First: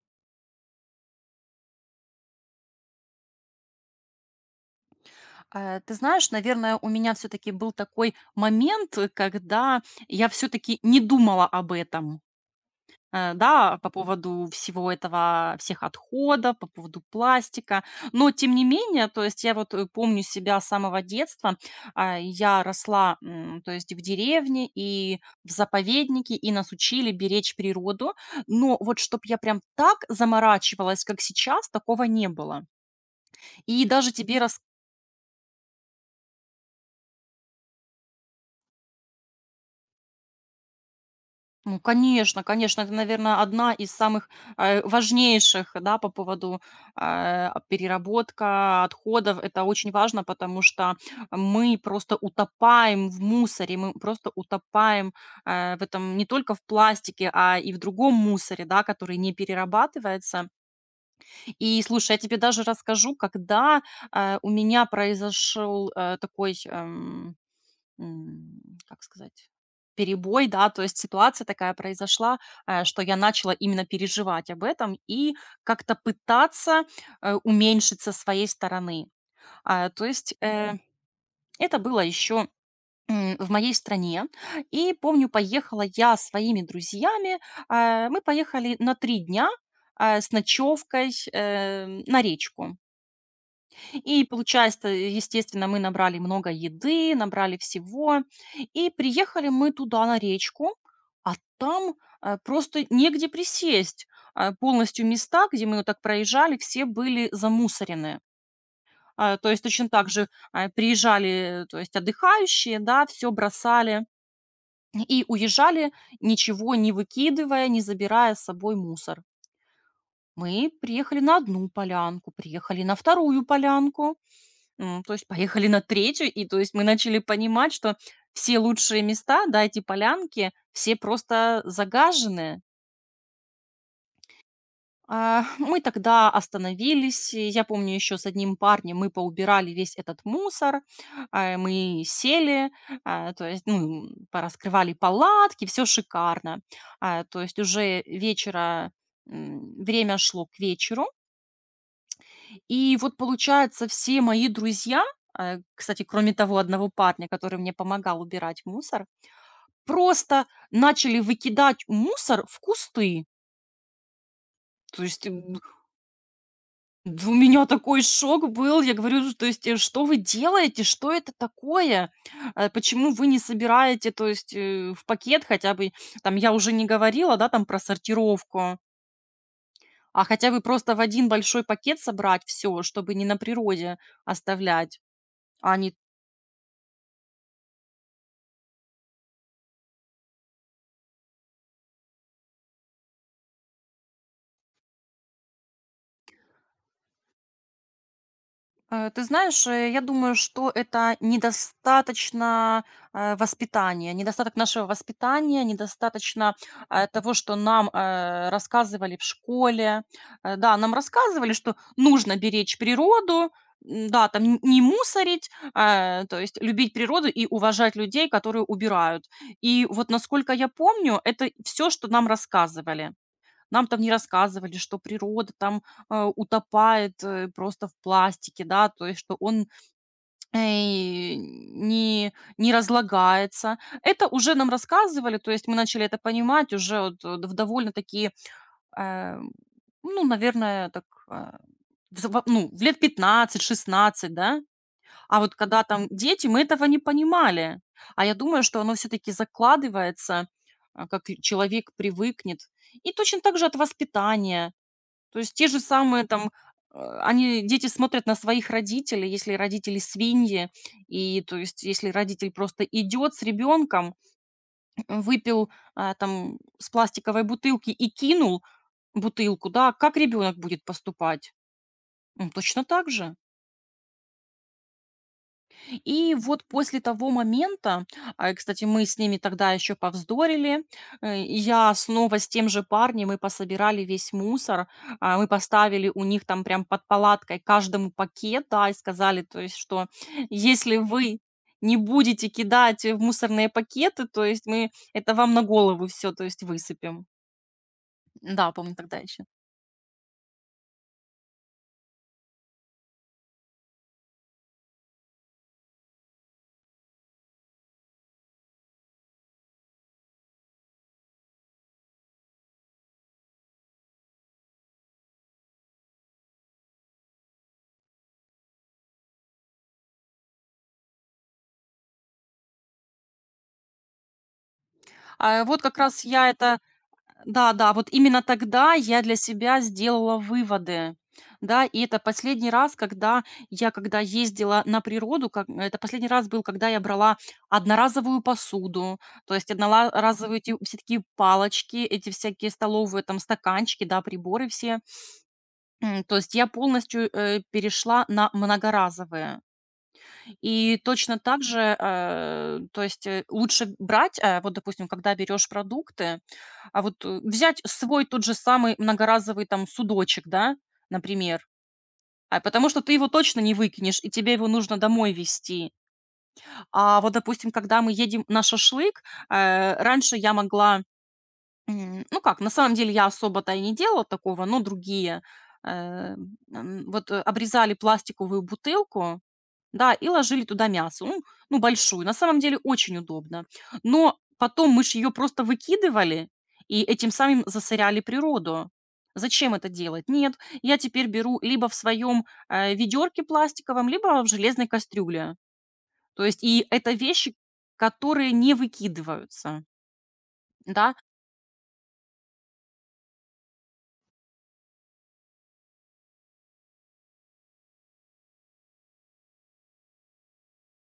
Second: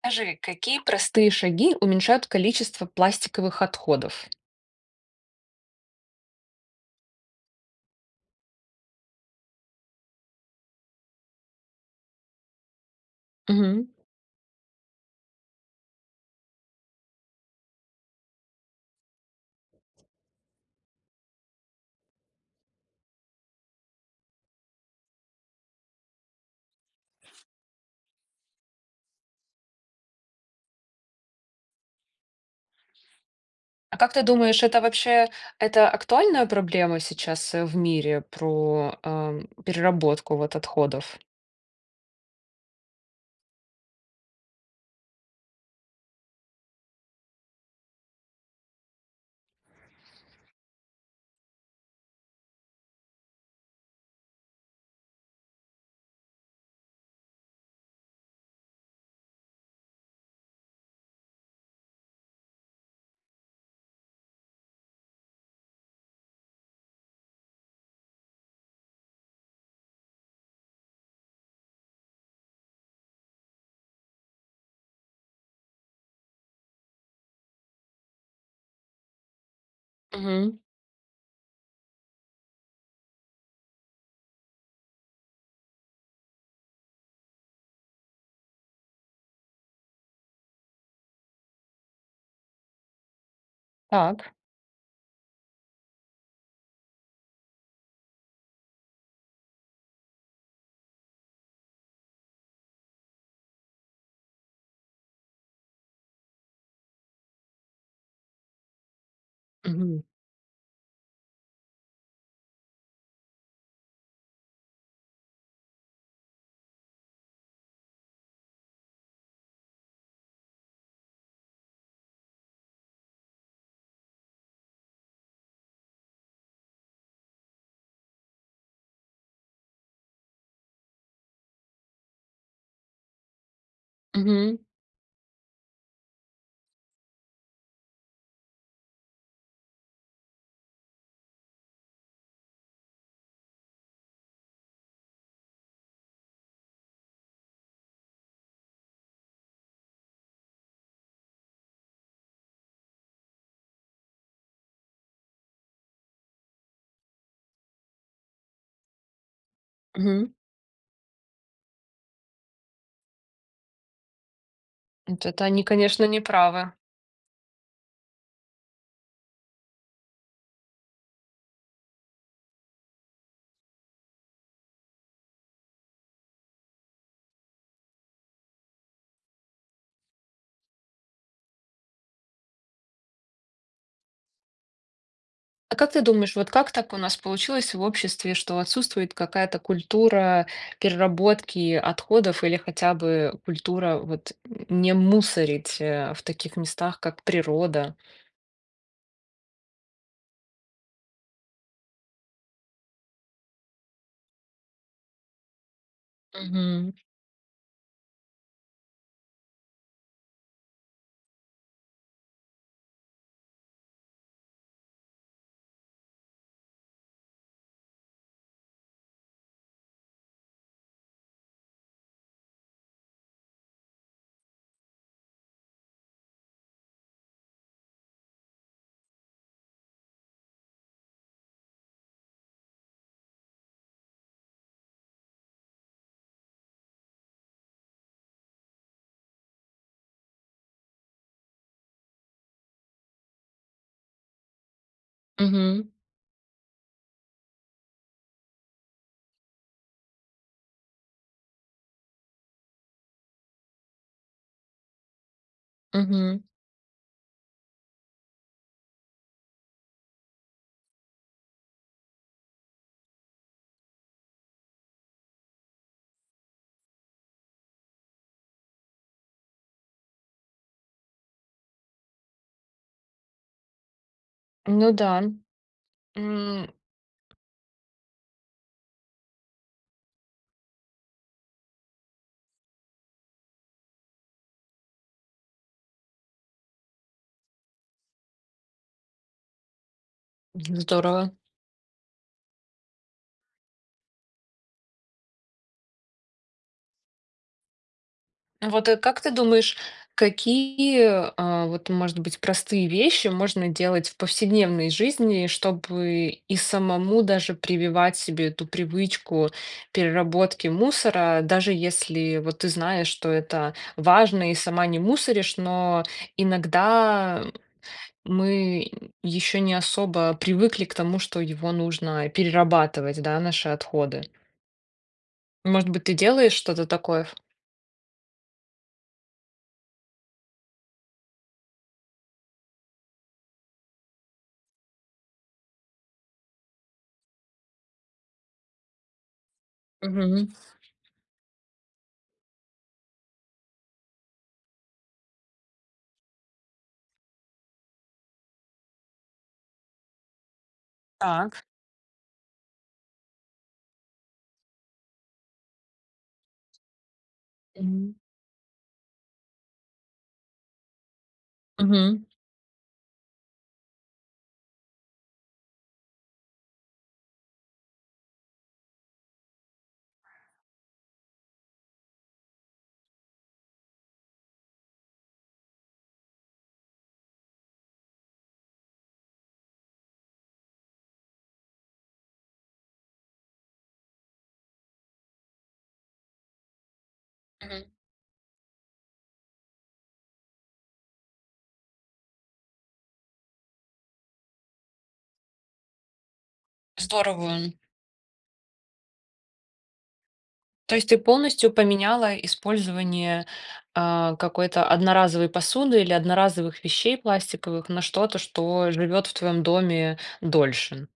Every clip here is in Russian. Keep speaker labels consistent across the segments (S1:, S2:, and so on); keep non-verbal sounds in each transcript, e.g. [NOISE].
S1: Скажи, какие простые шаги уменьшают количество пластиковых отходов?
S2: Ты знаешь, наверное, у меня все таки был такой момент, когда я все таки не думала об этом, да,
S1: Мгм.
S2: по поводу всего этого, всех отходов, по поводу пластика. Но тем не менее, то есть я вот, помню себя с самого детства. А, я росла, то есть в деревне и в заповеднике, и нас учили беречь природу. Но вот чтобы я прям так заморачивалась, как сейчас, такого не было. И
S1: А как
S2: даже
S1: ты
S2: тебе рас
S1: думаешь, это вообще это актуальная проблема сейчас в мире переработку вот отходов?
S2: Ну, конечно, конечно, это, наверное, одна из самых, важнейших, да, по поводу, а, переработка отходов. Это очень важно, потому что мы просто утопаем в мусоре, мы просто утопаем, в этом, не только в пластике, а и в другом мусоре, да, который не перерабатывается. И слушай, я тебе даже расскажу, когда, у меня произошел, такой, М, как сказать, перебой, да, то есть ситуация такая произошла, что я начала именно переживать об этом и как-то пытаться, уменьшить со своей стороны. А, то есть,
S1: Мгм.
S2: это было еще в моей стране. И помню, поехала я с своими друзьями, мы поехали на 3 дня, с ночевкой, на речку. И
S1: Так.
S2: получается, естественно, мы набрали много еды, набрали всего. И приехали мы туда, на речку, а там, просто негде присесть. Полностью места, где мы вот так проезжали, все были замусорены. А, то есть точно
S1: Мгм.
S2: так же, а, приезжали, то есть отдыхающие, да, все бросали и уезжали, ничего не выкидывая, не забирая с собой мусор. Мы приехали на одну полянку, приехали на вторую полянку. То есть поехали на третью, и то есть мы начали понимать, что все лучшие места, да, эти полянки, все просто загажены.
S1: Мгм.
S2: А, [LAUGHS] мы тогда остановились, и я помню, еще с одним парнем мы поубирали весь этот мусор, а, мы сели, а, то есть, ну, пораскрывали палатки, все шикарно. А, то есть уже вечера, время шло к вечеру. И вот, получается, все мои друзья, кстати, кроме того одного парня, который мне помогал убирать мусор,
S1: Мгм.
S2: просто начали выкидать мусор в кусты. То
S1: Вот
S2: есть,
S1: это они, конечно, не правы.
S2: д у меня такой шок был. Я говорю, то есть: "Э, что вы делаете? Что это такое? Э, почему вы не собираете, то есть, в пакет хотя бы?" Там я уже не говорила, да, там про сортировку, а хотя бы просто в один большой пакет собрать все, чтобы не на природе оставлять. А
S1: А как
S2: они
S1: ты думаешь, вот как так у нас получилось в обществе, что отсутствует какая-то культура переработки отходов или хотя бы культура вот не мусорить в таких местах, как природа?
S2: Ты знаешь, я думаю, что это недостаточно, воспитания, недостаток нашего воспитания, недостаточно,
S1: Мгм.
S2: того, что нам, рассказывали в школе. Да, нам рассказывали, что нужно беречь природу, да, там н не мусорить, то есть любить природу и уважать людей, которые убирают. И вот, насколько я помню, это все, что нам рассказывали. Нам там не рассказывали, что природа там, утопает, просто в пластике, да, то есть что он, э, не не разлагается. Это уже нам рассказывали, то есть мы начали это понимать уже вот, в довольно такие, э, ну, наверное, так, в заво ну, в лет 15-16, да. А вот когда
S1: Мгм.
S2: там дети, мы этого не понимали. А я думаю, что оно все таки закладывается, а, как и человек привыкнет. И точно так же от воспитания. То есть те же самые
S1: Мгм.
S2: там, они, дети, смотрят на своих родителей, если родители свиньи, и то есть если родитель просто идет с ребенком, выпил, а, там с пластиковой бутылки и кинул бутылку, да, как ребенок будет поступать? Точно так же.
S1: Ну да.
S2: И вот
S1: М.
S2: после того момента, а, и, кстати, мы с ними тогда еще повздорили, и я снова с тем же парнем, мы пособирали весь мусор, а, мы поставили у них там прям под палаткой каждому пакет, да, и сказали, то есть, что если
S1: Здорово.
S2: вы не будете кидать в мусорные пакеты, то есть мы это вам на голову все, то есть, высыпем. Да,
S1: Вот,
S2: помню тогда
S1: как ты
S2: еще.
S1: думаешь, какие, а, вот, может быть, простые вещи можно делать в повседневной жизни, чтобы и самому даже прививать себе эту привычку переработки мусора, даже если вот ты знаешь, что это важно и сама не мусоришь, но иногда мы еще не особо привыкли к тому, что его нужно перерабатывать, да, наши отходы.
S2: А вот
S1: Может
S2: как
S1: быть, ты
S2: раз я
S1: делаешь
S2: это
S1: что-то такое?
S2: Да-да, вот именно тогда я для себя сделала выводы. Да, и это последний раз, когда я когда ездила на природу, это последний раз был, когда я брала одноразовую посуду, то есть
S1: Мгм.
S2: одноразовые эти все такие палочки, эти всякие столовые там стаканчики, да, приборы все. То есть я полностью, перешла на многоразовые. И точно так
S1: Так.
S2: же, то есть, лучше брать, вот, допустим, когда берешь продукты, а вот, взять
S1: Мгм.
S2: свой тот же самый многоразовый там судочек, да, например,
S1: Мгм.
S2: а потому что ты его точно не выкинешь, и тебе его нужно домой везти. А вот, допустим, когда мы едем на шашлык, раньше я могла, ну как, на самом деле я особо-то и не делала такого, но другие, э, вот, обрезали пластиковую бутылку, да, и ложили туда мясо. Ну, ну, большую. На самом деле очень удобно. Но потом мы ж ее просто выкидывали и этим самым
S1: Мгм.
S2: засоряли природу. Зачем это делать? Нет, я теперь беру либо в своем, ведерке пластиковом, либо в железной кастрюле. То есть и это
S1: Здорово.
S2: вещи, которые не выкидываются.
S1: То есть
S2: Да.
S1: ты полностью поменяла использование а, какой-то одноразовой посуды или одноразовых вещей пластиковых на что-то, что живет в твоем доме дольше.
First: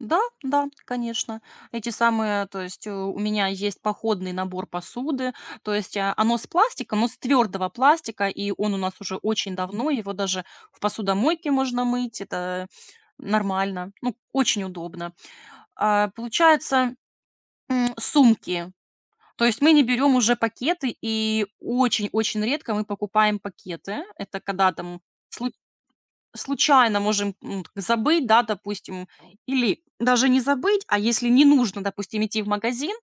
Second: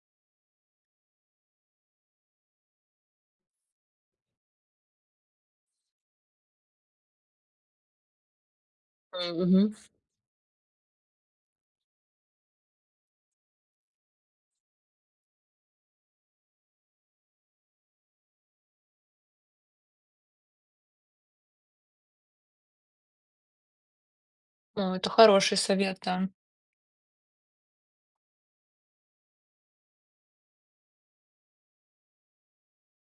S2: Да, да, конечно. Эти самые, то есть, у меня есть походный набор посуды, то есть, а, оно с пластика, но с твердого пластика, и он у нас уже очень
S1: Мгм.
S2: давно, его даже в посудомойке можно мыть, это нормально, ну, очень удобно. А, получается, сумки. То есть мы не берем уже пакеты, и очень-очень редко мы покупаем пакеты. Это когда
S1: Ну,
S2: там
S1: это хороший совет, да.
S2: случайно можем, забыть, да, допустим, или даже не забыть, а если не нужно, допустим, идти в магазин,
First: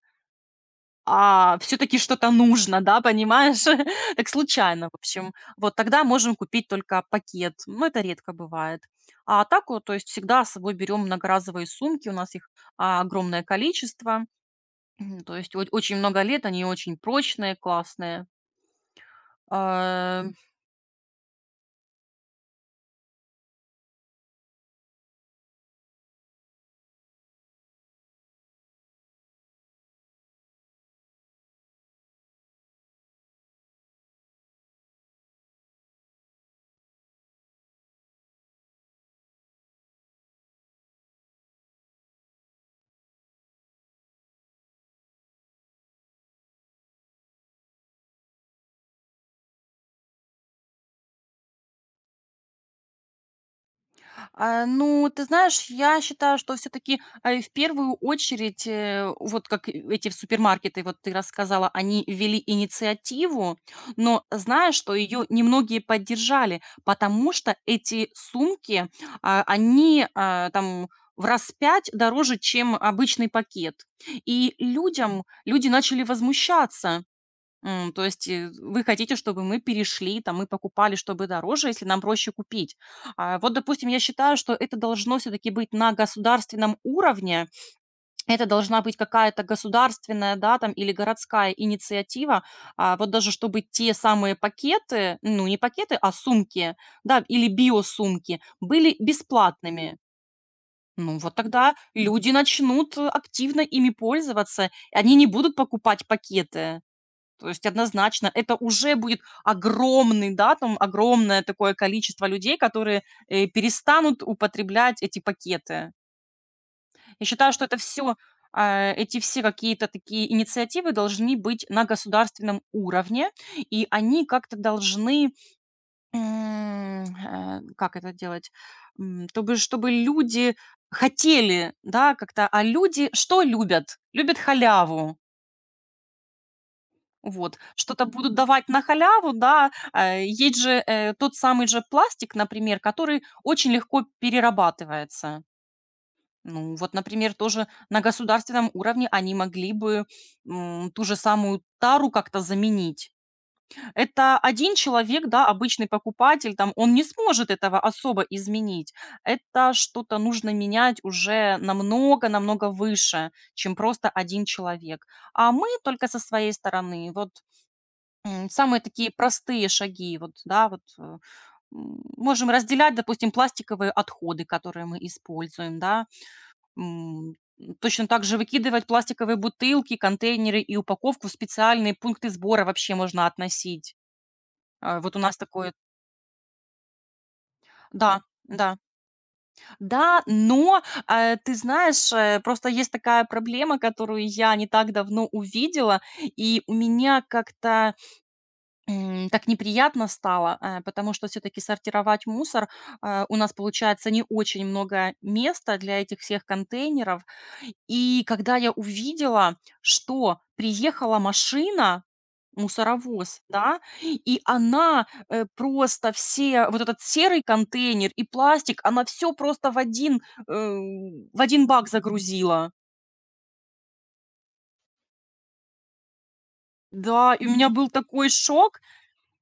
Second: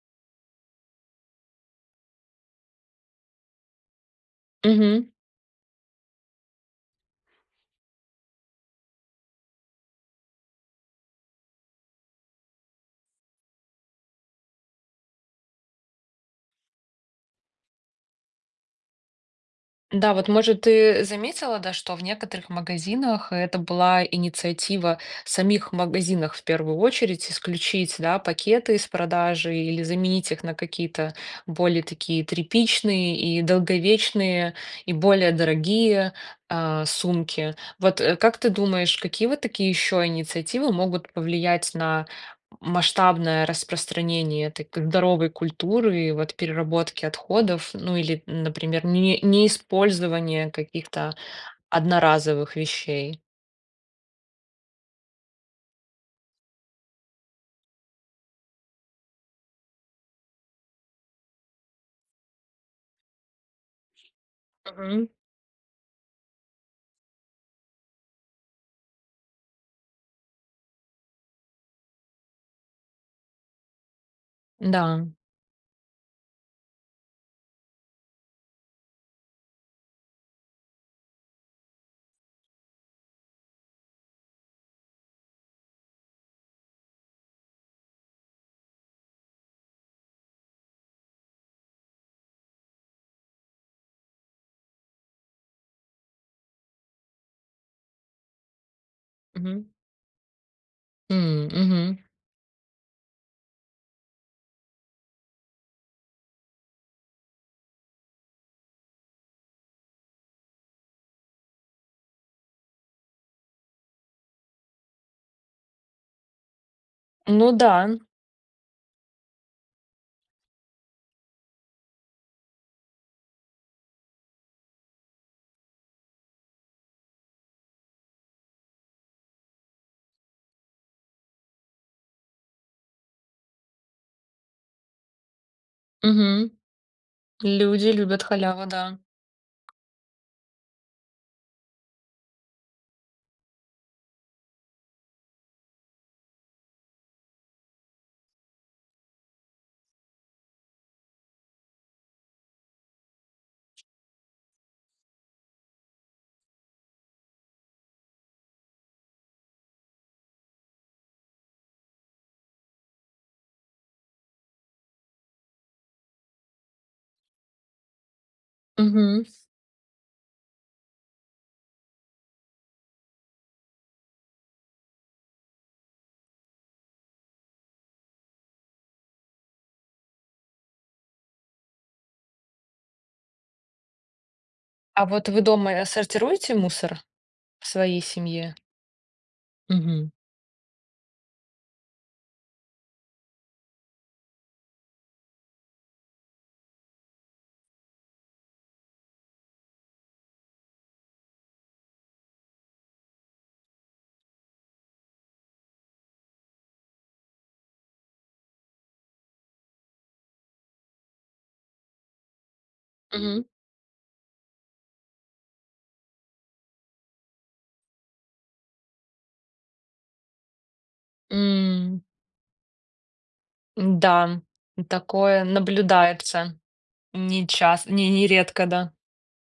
S2: а все таки что-то нужно, да, понимаешь, [LAUGHS] так случайно, в
S1: Мгм.
S2: общем. Вот тогда можем купить только пакет, но это редко бывает. А так вот, то есть всегда с собой берем многоразовые сумки, у нас их, а, огромное количество. Мгм, то есть о очень много лет, они очень прочные, классные.
S1: Да,
S2: А,
S1: вот, может, ты заметила, да, что в некоторых магазинах это была инициатива самих магазинов в первую очередь исключить, да, пакеты из продажи или заменить их на какие-то более такие тряпичные и долговечные и более дорогие а, сумки. Вот как ты думаешь, какие вот такие еще инициативы могут повлиять на масштабное распространение этой здоровой культуры и вот переработки отходов, ну или, например, не использование каких-то одноразовых вещей.
S2: А, ну, ты знаешь, я считаю, что все-таки в первую очередь, вот как и эти супермаркеты, вот ты рассказала, они ввели инициативу, но знаешь, что
S1: Мгм.
S2: ее немногие поддержали, потому что эти сумки, а, они, а, там в раз пять дороже, чем обычный пакет. И
S1: Да.
S2: люди начали возмущаться. То есть, вы хотите, чтобы мы перешли, там, мы покупали, чтобы дороже, если нам проще купить. А, вот, допустим, я считаю, что это должно все таки быть на государственном уровне. Это должна быть какая-то государственная, да, там, или городская инициатива. А, вот даже чтобы те самые пакеты, ну, не пакеты, а сумки, да, или биосумки были
S1: Мгм.
S2: бесплатными. Ну, вот
S1: М,
S2: тогда
S1: мгм.
S2: люди начнут, активно ими пользоваться, и они не будут покупать пакеты. То есть однозначно это уже будет огромный, да, там, огромное такое количество людей, которые, перестанут употреблять эти пакеты. Я
S1: Ну
S2: считаю, что
S1: да.
S2: это все эти все какие-то такие инициативы должны быть на государственном уровне, и они как-то должны, как это делать, тобы чтобы люди хотели, да, как-то. А люди что любят? Любят халяву.
S1: Мгм.
S2: Вот,
S1: Люди
S2: что-то
S1: любят
S2: будут
S1: халяву,
S2: давать на
S1: да.
S2: халяву, да. Есть же, тот самый же пластик, например, который очень легко перерабатывается. Ну, вот, например, тоже на государственном уровне они могли бы, ту же самую тару как-то заменить. Это один человек, да, обычный покупатель, там, он не сможет этого особо изменить. Это что-то нужно менять уже намного-намного выше, чем просто один человек. А мы только со своей стороны вот, самые такие
S1: Мгм.
S2: простые шаги, вот, да, вот, можем разделять, допустим, пластиковые отходы, которые мы используем, да, м, точно так же выкидывать пластиковые бутылки, контейнеры и упаковку в специальные пункты сбора вообще можно относить. А,
S1: А
S2: вот у
S1: вот
S2: нас
S1: вы
S2: такое
S1: дома сортируете мусор в своей
S2: да,
S1: семье?
S2: да.
S1: Мгм.
S2: Да, но, ты знаешь, просто есть такая проблема, которую я не так давно увидела, и у меня как-то, так неприятно стало, потому что все таки сортировать мусор, а, у нас получается не очень много места для этих всех контейнеров. И когда я увидела, что приехала машина, мусоровоз,
S1: Мгм.
S2: да, и она, просто все, вот этот серый контейнер и пластик, она все просто э, в один бак
S1: М.
S2: загрузила.
S1: Да, такое наблюдается
S2: Да, и
S1: не
S2: у меня был
S1: часто, не
S2: такой
S1: нередко,
S2: шок.
S1: да.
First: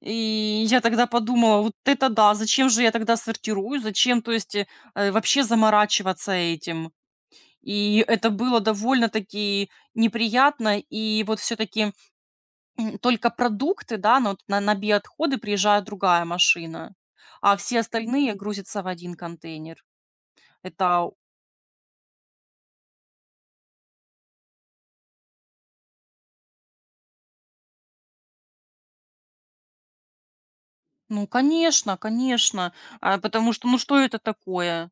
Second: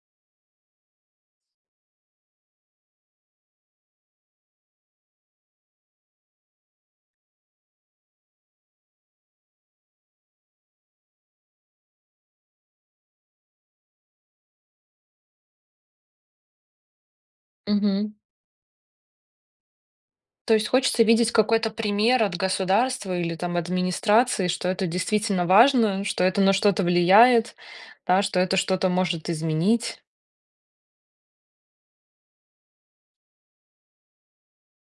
S2: И я тогда подумала: вот это да, зачем же я тогда сортирую, зачем, то есть, вообще заморачиваться этим. И это было довольно-таки неприятно. И вот все таки только продукты, да, но вот на биоотходы приезжает другая машина, а все
S1: Мгм.
S2: остальные грузятся в один контейнер.
S1: То есть хочется
S2: Это,
S1: видеть какой-то пример от государства или там администрации, что это действительно важно, что это на что-то влияет, да, что это что-то может изменить.
S2: ну, конечно, конечно, а, потому что, ну, что это такое?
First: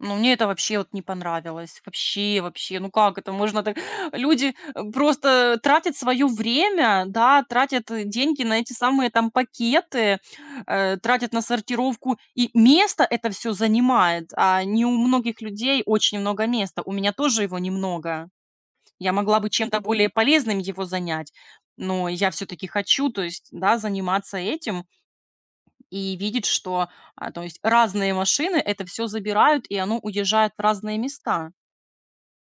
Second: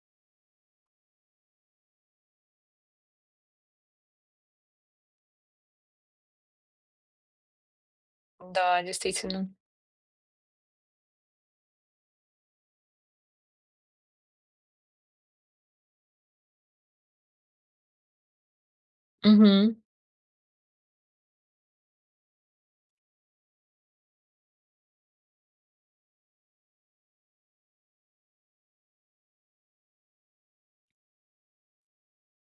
S2: Ну, мне это вообще вот не понравилось. Вообще, вообще, ну как это можно так? [GASPS] [LAUGHS] Люди, просто тратят свое время, да, тратят, деньги на эти
S1: Да,
S2: самые там
S1: действительно.
S2: пакеты, тратят на сортировку, и место это все занимает, а не у многих людей очень много места. У меня тоже его немного. Я могла бы
S1: Мгм.
S2: чем-то более полезным его занять, но я все-таки хочу, то есть, да, заниматься этим, и видит, что, а, то есть разные машины это все забирают, и оно уезжает в разные места.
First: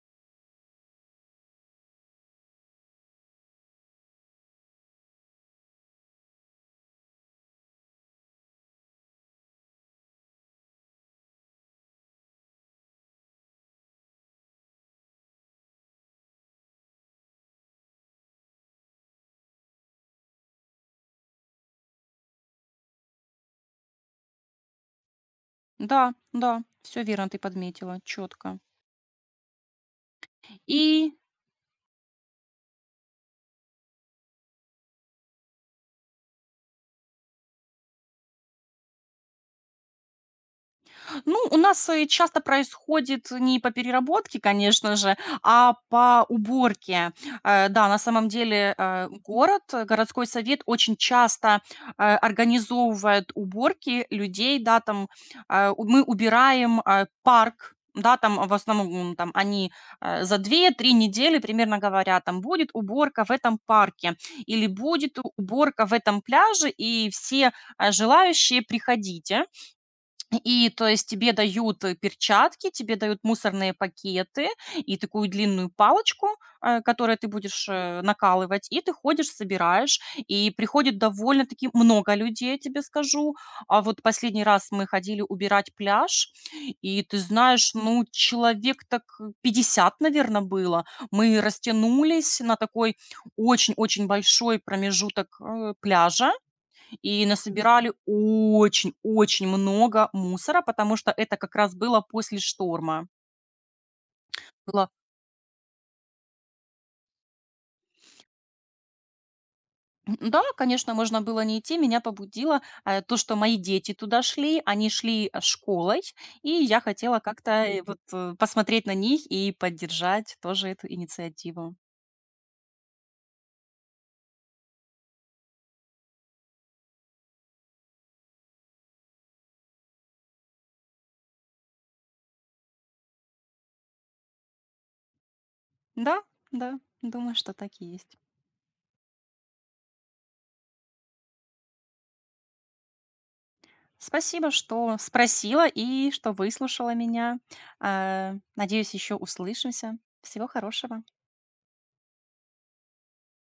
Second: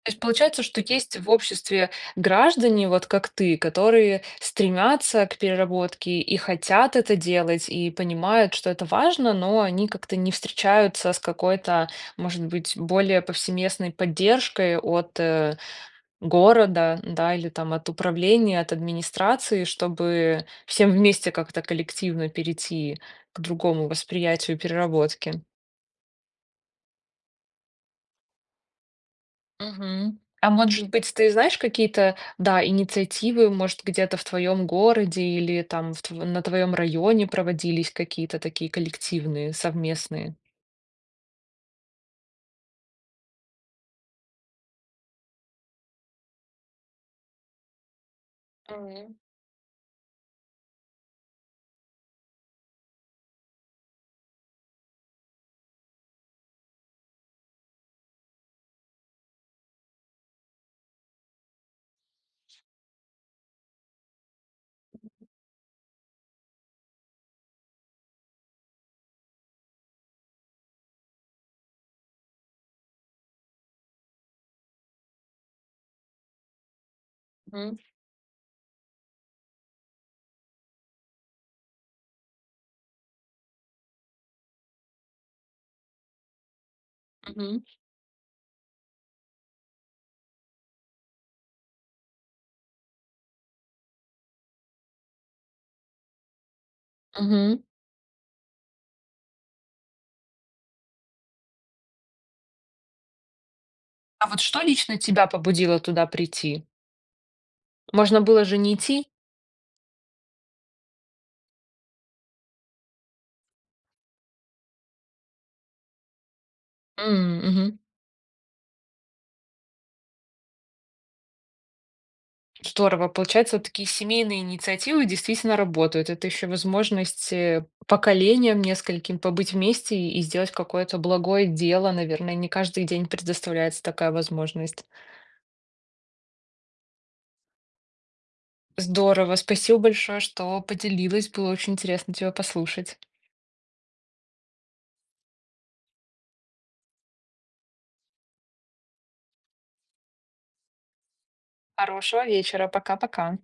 S1: То есть получается, что есть в обществе граждане, вот как ты, которые стремятся к переработке и хотят это делать, и понимают, что это важно, но они как-то не встречаются с какой-то, может быть, более повсеместной поддержкой от города, да, или там от управления, от администрации, чтобы всем вместе как-то коллективно перейти к другому восприятию переработки.
S2: Да, да, все верно ты подметила, четко.
S1: Мгм. А может быть,
S2: И
S1: ты знаешь какие-то, да, инициативы, может, где-то в твоем городе или там в на твоем районе проводились какие-то такие коллективные, совместные?
S2: Ну, у нас, часто происходит не по переработке, конечно же, а по уборке. Да, на самом деле,
S1: Мгм.
S2: городской совет очень часто, организовывает уборки людей, да, там, у мы убираем, парк, да, там, в основном, там, они, за 2-3 недели примерно говорят, там: "Будет уборка в этом парке" или "Будет уборка в этом пляже, и все, желающие, приходите". И то есть тебе дают, перчатки, тебе дают мусорные пакеты и такую длинную палочку, которой ты будешь,
S1: Мгм.
S2: накалывать, и ты ходишь, собираешь. И приходит довольно-таки много людей, я тебе скажу. А вот последний раз мы ходили убирать пляж, и ты
S1: Мгм.
S2: знаешь, ну, человек так 50, наверное, было. Мы растянулись на такой очень-очень большой промежуток, пляжа. И
S1: Мгм.
S2: насобирали очень-очень много мусора, потому что это как раз было после шторма.
S1: А вот что
S2: Было
S1: лично тебя побудило туда прийти? Можно было же не идти?
S2: Да, конечно, можно было не идти. Меня побудило, то, что мои дети туда шли. Они шли, школой, и я хотела
S1: М,
S2: как-то,
S1: мгм.
S2: вот, посмотреть на них и поддержать тоже эту инициативу.
S1: Здорово. Получается, вот такие семейные инициативы действительно работают. Это еще возможность поколениям нескольким побыть вместе и сделать какое-то благое дело. Наверное, не каждый день предоставляется такая возможность.
S2: Да, да, думаю, что так и есть.
S1: Здорово. Спасибо большое, что поделилась. Было очень интересно тебя послушать.
S2: Спасибо, что спросила и что выслушала меня. Надеюсь, еще услышимся. Всего хорошего.
S1: Хорошего вечера. Пока-пока.